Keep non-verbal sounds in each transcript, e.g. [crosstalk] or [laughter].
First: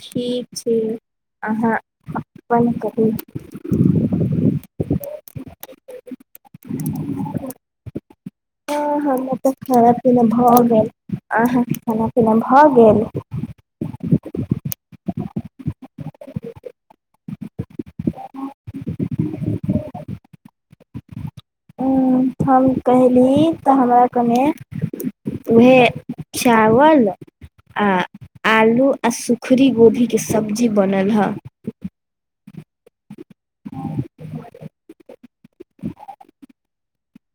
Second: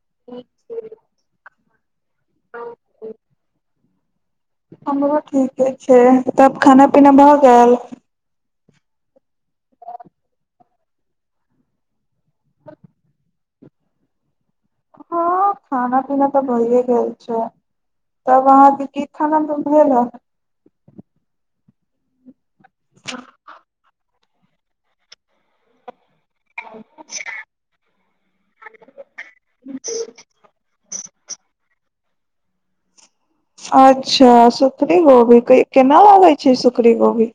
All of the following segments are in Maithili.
ठीक छी। आहाँ बहिन के की- हमरो ठीके छैय तब खाना पीना भऽ गएल? हँ हमरा तऽ खाना पीना भऽ गेल आहाँ के खाना पीना भऽ गेल। हँ खाना पीना तऽ भइये गेल छैय। तब आहाँ के की खाना सब भेल हेँ? हूँ हम कहेली तऽ हमरा कने उएहे। चावल आ आलू आ सूखरी गोभी के सब्जी बनल हँ। अच्छा सूखरी गोभी के केना होय छै सूखरी गोभी।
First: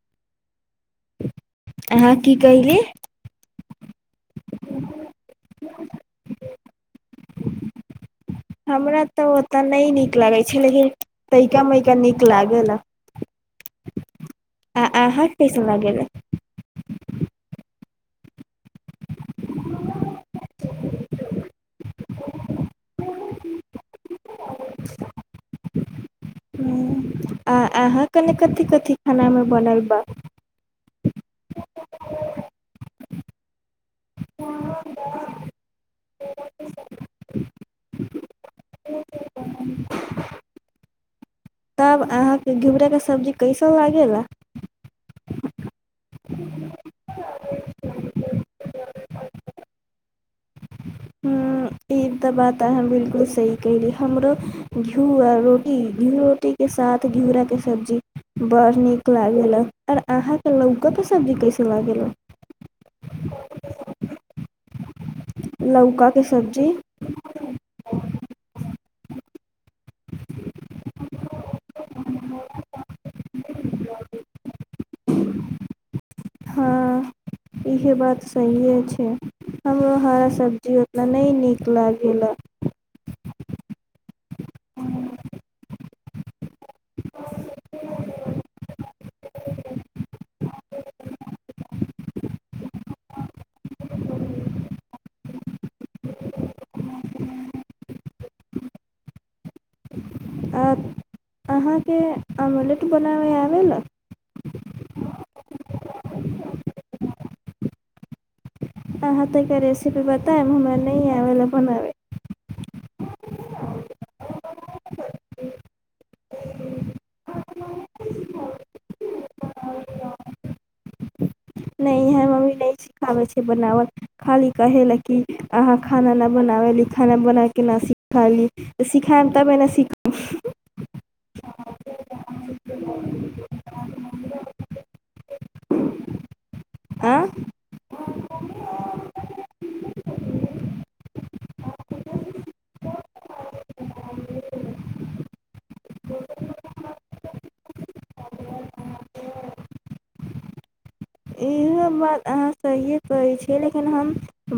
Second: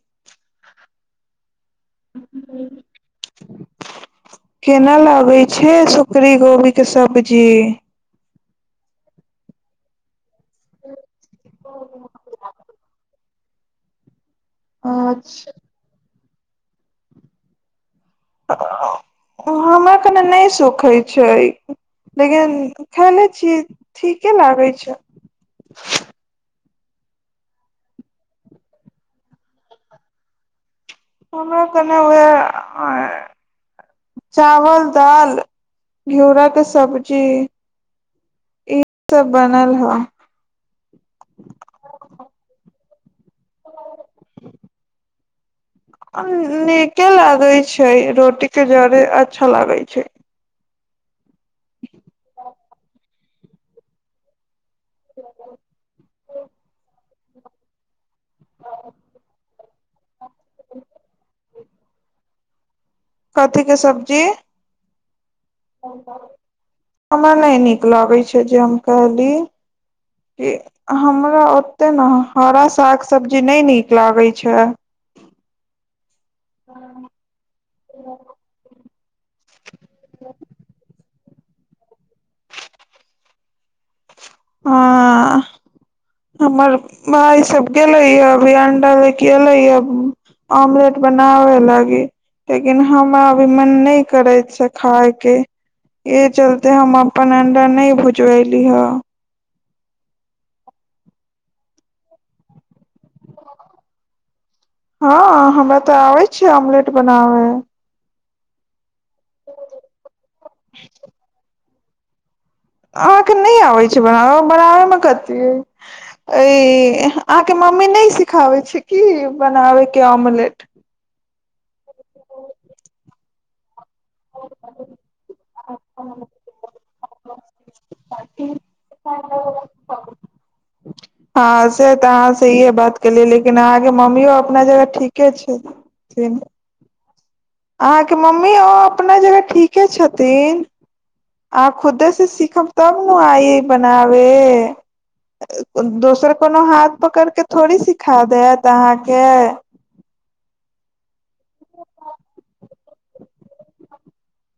आहाँ की कैहली? केना लागै छै सुखरी गोभी के सब्जी? हमरा तऽ ओतऽ नै नीक लागै छै लेकिन तैइका मइका नीक लागेला। आ आहाँ के अच्छा कैसन लागेला? [unintelligible] हमरा कनि नै सुखै छै लेकिन खेने छीयै। ठीके लागेै छै। हूँ आ आहाँ कनि कथि- कथि खाना मे बनल बा? ओ कने ओहे आय। चावल दाल घिउरा के सब्जी- ई सब बनल ह तब आहाँके घिउरा के सब्जी- कैसन लागेेला? आ नीके लागेै छै रोटी के जड़े अच्छा लागेै छै। हूँ ई तऽ बात आहाँ बिल्कुल सही कैहली हमरो- घिउ आ रोटी घिउ रोटी के साथ घिउरा के सब्जी। बड़ नीक लागेला आर आहाँके लौका के सब्जी कैसन लागेला? कथि के सब्जी? लौका के सब्जी- हमरा नै निक लगै छै जे हम कहली कि हमरा ओ- ते नऽ हरा साग सब्जी नै नीक लागेै छै। हँ इहे बात सहिेये छै हमरो हरा सब्जी उतना- नै नीक लागेला आँ हमर भाय सब गेलेै ये अभी अंडा ले के एले या। ऑम्लेट बनाबे लागी। लेकिन हमरा अभी मन नै करेै छै खाय के- एय चलते हम अपन अंडा नै भुजवैली ह। आहाँके अमलेट बनाबे आबे ला? हँ हमरा तऽ आबेै छै आमलेट बनावे। यहाॅं तइ के रेसिपी बतेब हमरा नइ आबे ले बनावे। अहाँके नई आबै छै बनाब, बनाबे मे कथी अ-इ- अहाँके मम्मी नयि सिखाबै छै की बनाबेके आमलेट? नहि यहाँ मम्मी नहि [inaudible] सिखाबै छै बनावल, खाली कहे लैं की अहाँ खाना ना बनावैली खाना बनाइके केना सी खाली सिखेब तबे ने सीखब हँ से तऽ अहाँ सहीये बात केलियै लेकिन अहाँके मम्मियो अपना जगह ठीके छै। लेमबि ए-ए- आ अहाँके मम्मी आ-पना जगह ठीके छथिन। आ खुदे से सीखब तब न आइ बनावे। अ-अ-ओ- को दोसर कोनो हाथ पकड़ के थोड़ी सिखा देत अहाँके। [unintelligible] बाद अहाँ सहिये कहै छिये, लेकिन हम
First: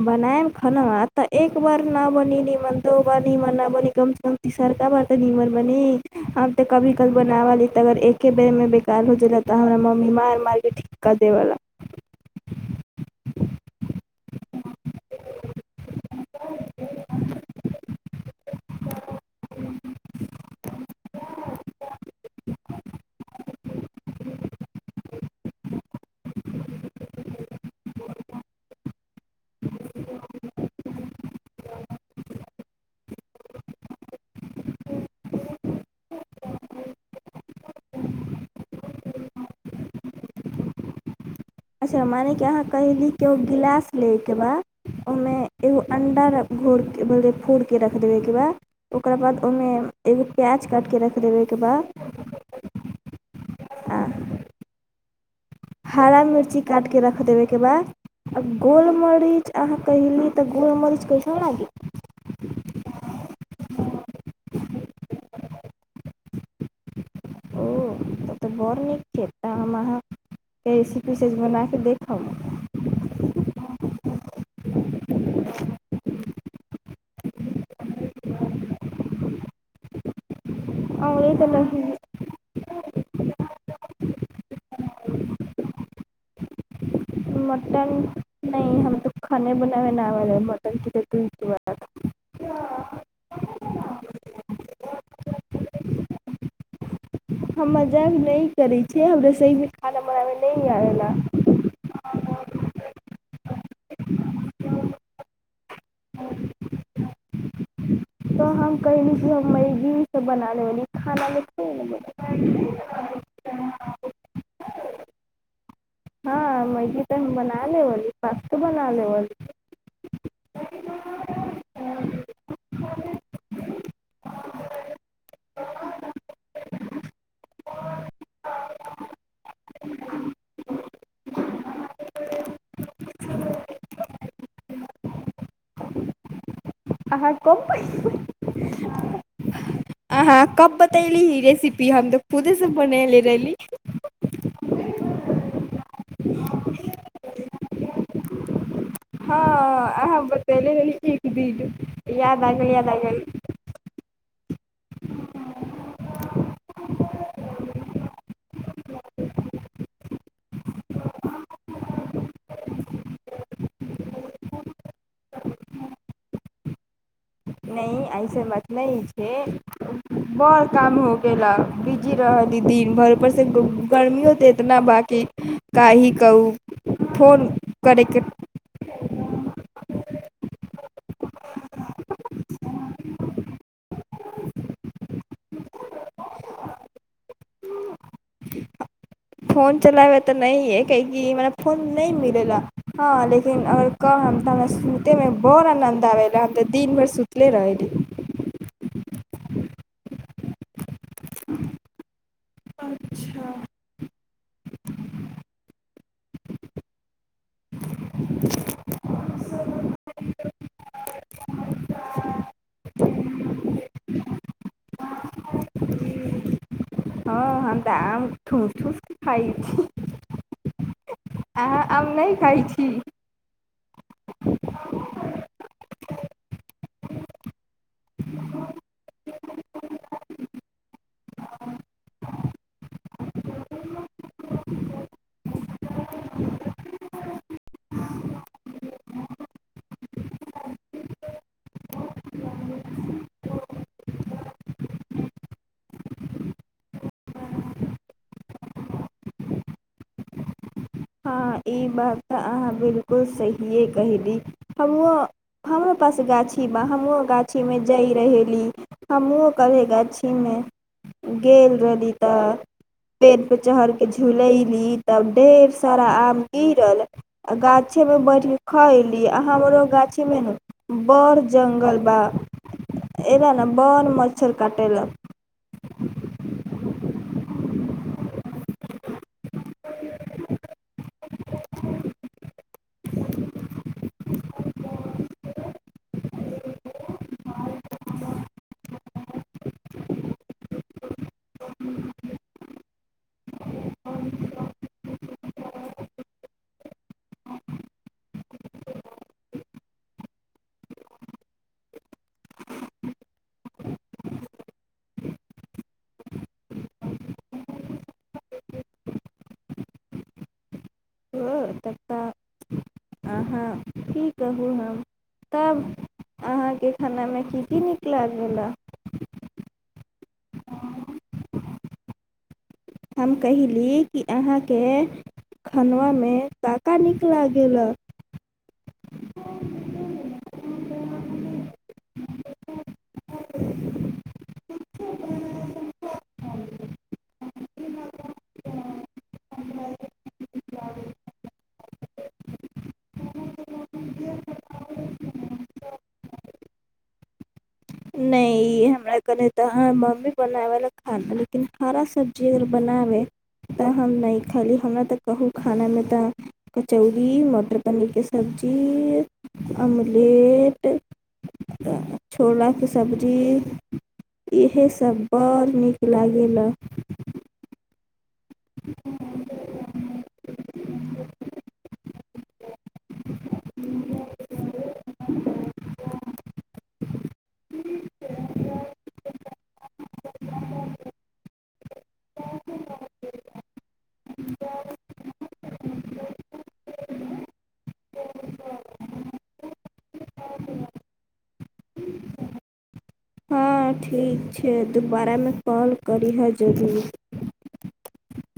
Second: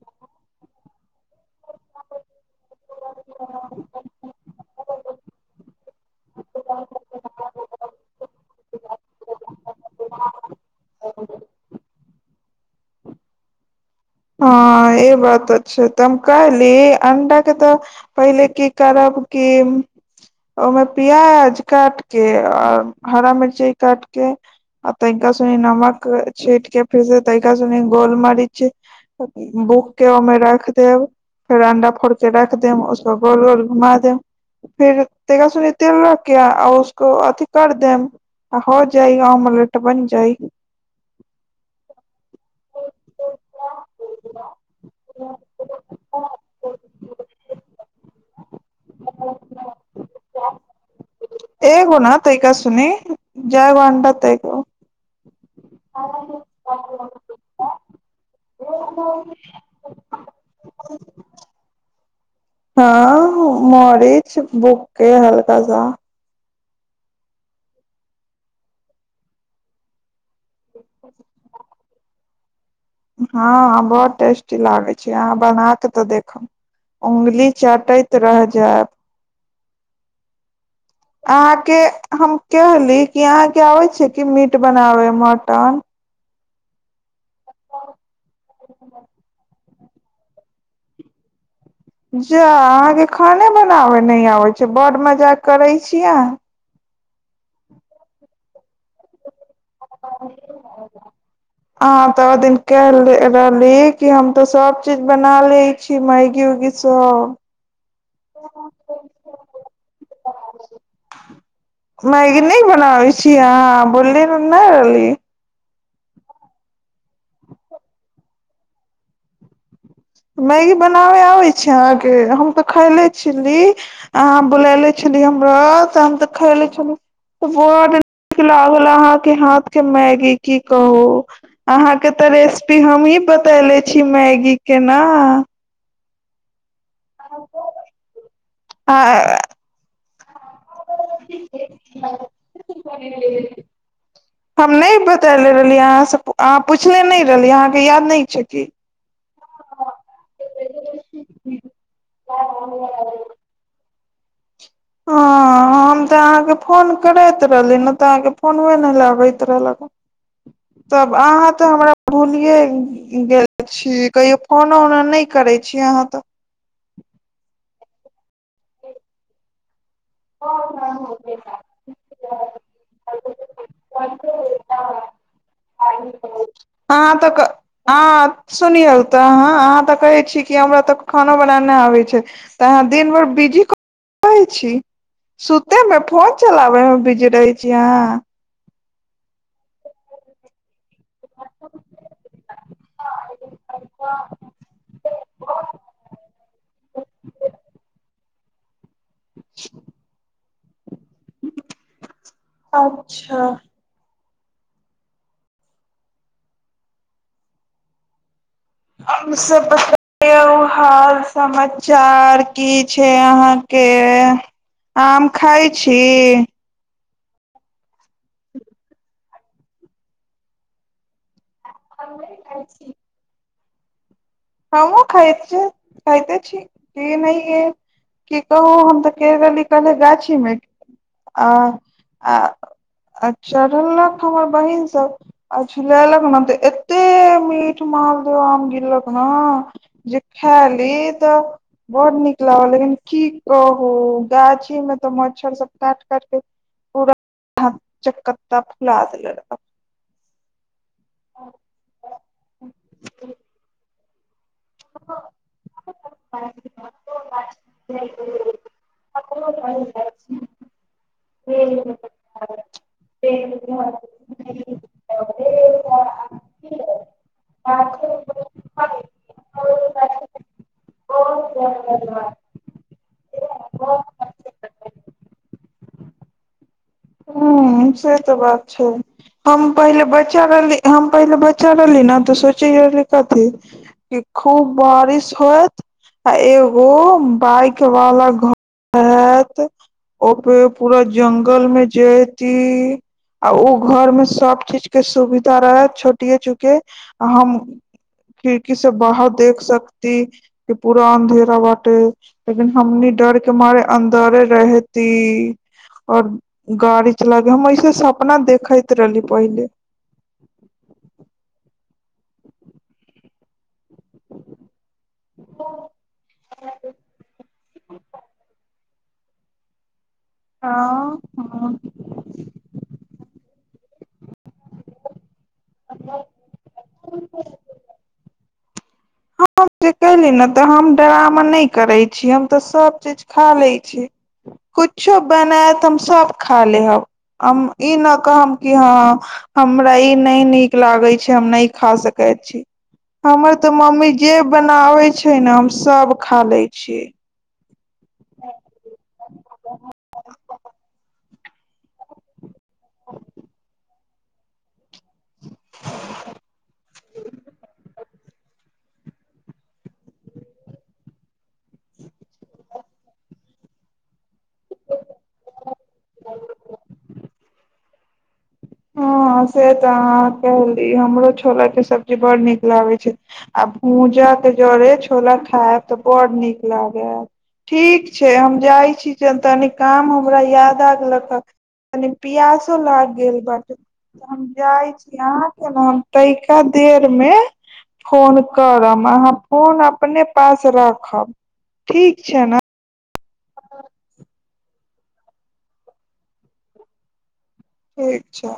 बनेव खनवा त एक बार ना बनेली मन, दो बार नी मना मन कमछे कम तसरका बार तऽ नीमन बनी, हम तऽ कभी- कभी बनाव ली त के एके बेर मे बेकार हो जा लालि तऽ हमरा मम्मी मार माल के ठीक -क- देबवला। हँ ई बात त छै त हम कहैली अंडा के त पहिले की करब की- ओये मे प्याज काट के आ हरा मिर्चा काटके आब त हिनका सब मे नमक छीटके फेरसे तैरिका सुनि गोल मरिच - - बूक के हमरा रेख देब। फेर अंडा फोड़ के राख दियोन उसप गोल -गोल घुमा देयोन। फिर तेरह सुनी तेलो के आ उसको अथि कर देम- - त ह जायाइ अमलेट बनि जाइ। अच्छा मने कि अहाँ कहयली किओ गिलास लैके बाद ओहिमे एगो अंडा रा घोर बै फोड़के रखि देबै एकरा- - ओकरा बाद ओहिमे एगो प्याज काटि कऽ रख देबै एक बा- - एगो न तैका सुने जय आ वन्डतै - - हरा मिर्ची काटिक रख देबैके बाद- - आ गोल मरीच अहाँ कहयली त गोल मरीच कहियो ने येइ। हँ, मरीज बुके हल्का सा- - ओ तब तऽ बड़ नीक छै तऽ हम अहाँ - के रेसिपी से बनाके देखब। हँ, बहुत टेस्टी लागैत छै, अहाँ बना कऽ तऽ देखब। उंगली चाटैत रहहि जाब। अमरी तऽ अहाँके नहीं हम कहली कि अहाँके आबे छै कि मीट बनाबे मटन- - [inaudible] हम तो [inaudible] खाने बनाबै नहि आबै हे मटन। [inaudible] जा अहाँके खाने बनाबे नहि आबै छै, बड़ मजाक करे छियै अह- - हम जब नहि करैत छियै, हमरे सही मे खाना बनाबे नहि आवै ला। अहाँ तऽ ओ दिन केेले रहली कि हम त सब चीज बना ली। भी मायगी उगी सब- - किछो बना लेबली खाना में - - मैगी नहि बनाबै छीय अहाँ बोलली नहि रहली। हँ, मैगी तऽ हम बना लेबी पासतो बना लेबी। मैगी बनाबे आबै छै अहाँ के, हम तऽ खैले छली। अहाँ बुलैले छलि हमरा तऽ हम तऽ खएलै छली। बड नीक लागल अहाँ के हाथ के मैगी की कहु। अहाँ के तऽ रेसपी हमही बतैले छी मैगी के ना। अहाँ कब [unintelligible] आ अहाँ कब बतैली रेसिपी हम ते खुदे से बनैलै रहली। हम नै बतैले रहलियै अहाँ से पु अहाँ पुछनै ने रहलियै अहाँ के याद नै छै की। हां अहाँ बतैले रहली एक दिन। याद आ गेल, याद आ गेल। हां हम तऽ अहाँके फोन करैत रहली ने तऽ अहाँ के फोनबे नै लगैत रहलक। तब अहाँ तऽ हमरा भुलियै गेल छी कहियो फोनो-उनो नै करै छी अहाँ तऽ। नै ऐसन बात नै छै, बड़ काम हो गेला। बीजी रहली दिन भर ऊपर से ग गर्मीयो तो एतना बा कि काहि कहू हां तऽ क फोन करैके हां। सुनियौ तऽ अहाँ, अहाँ तऽ कहै छी कि हमरा तऽ खाना बना नै आबै छै। तऽ अहाँ दिन भर बिजी कता रहै छी। सुते मे, फोन चलाबे मे बिजी रहै छी अहाँ। फोन चलाबे तऽ नहिये, कियाकि मने फोन नै मिलै ला। हां लेकिन अगर कह हम तऽ हमरा सुते मे बड़ आनन्द आबैला, हम तऽ दिन भैर सुतले रहेली। अच्छा। और सब बतैयो हाल-समाचार की छै अहाँ के आम खाय छी। हां हम तऽ आम ठुस-ठुस खाय छी। अहाँ आम नै खाय छी। हमु खाय छी, खायते छी ई नै या की कहु हम तऽ के रहली कहले गाछी मे आ आ आ चढ़ैलक हमर बहिन सब। आ झुलेलक ने ते एते मीठ मालदो आम गिरलक। हां जे खाय ली तऽ बहुत नीक लागल लेकिन की कहु गाछी मे तऽ मच्छर सब काट-काट के पूरा हाथ चकता फुला देला रहे। अच्छा। हां बिलकुल सहिये कहली, हमुओ हमरो पास गाछी बा हमु गा छी मे जाय रहेली, हमुओ कभी गाछी मे गेल रहली तऽ पेड़ पे चहड़ कऽ झुलैली तब ढेर सारा आम गिरल। आ गाछी मे बैठ के खयली आ हमरो गाछी मे ना बड़ जगल बा, अयला ने बड़ मच्छर काटेला। हां। हां से तऽ बात छै। हम पहिले बच्चा रहली, हम पहिले बच्चा रहली ना तो सोचे रहली कथी। की खूब बारिश होएत आ एगो बाइक वाला घर रहत ओपे पूरा ज्ंगल मे जेयतीऽ आ ओ घर में सब चीज के सुविधा रहैय छोटिये चुके आ हम [unintelligible] [unintelligible] ती, और गाड़ी चलाब हम ऐस सपना देखैत रहली पहिले। ह तब तऽ कहू हम तब के खाना में की की निक लागेला? हँ, हँ- हम कहैली कि, अहाँके खनवा में काऽका नीक लागैलऽ? हम जे कैली ने तऽ हम ड्रामा नय करैय छी हम तऽ सब चीज खा लैऽ छी। कुछो बनैऽत हम सभ खा लेहब, हम ई न कहब कि हँ हमरा ई नय नीक लागै छै हम नय खा सकै छी। हमर तऽ मम्मी जे बनावे छै ने हम सब खा लै छियै। नै [unintelligible] हमरा कनि तऽ ह मम्मी बनाबै लए खाना लेकिन हरा सब्जी अगर बनाबै, तऽ हम नय खली, हमरा तऽ कहू खानामे तऽ कचौड़ी, मटर पनीर के सब्जी, अमलेट छोलाके सब्जी, इहे सभ बड़ऽ नीक लागैलऽ। हँ से तऽ अहां के लीह हमरो छोला के सब्जी बड़ नीक लागै छै। आ भूजा के जरे, छोला खैब तऽ बड नीक लागैऽ। ठीक छै, हम जाइ छी च तनि काम हमरा याद आगल त कनि प्यासो लाग गेल बा हम जाइ छी, अहाँ के ने हम तैका देर में फोन करब। अहाँ फोन अपने पास रखब, ठीक छै ने? हं ठीक छै, दुबारामे कॉल करिहऽ जरूर ठीक छै।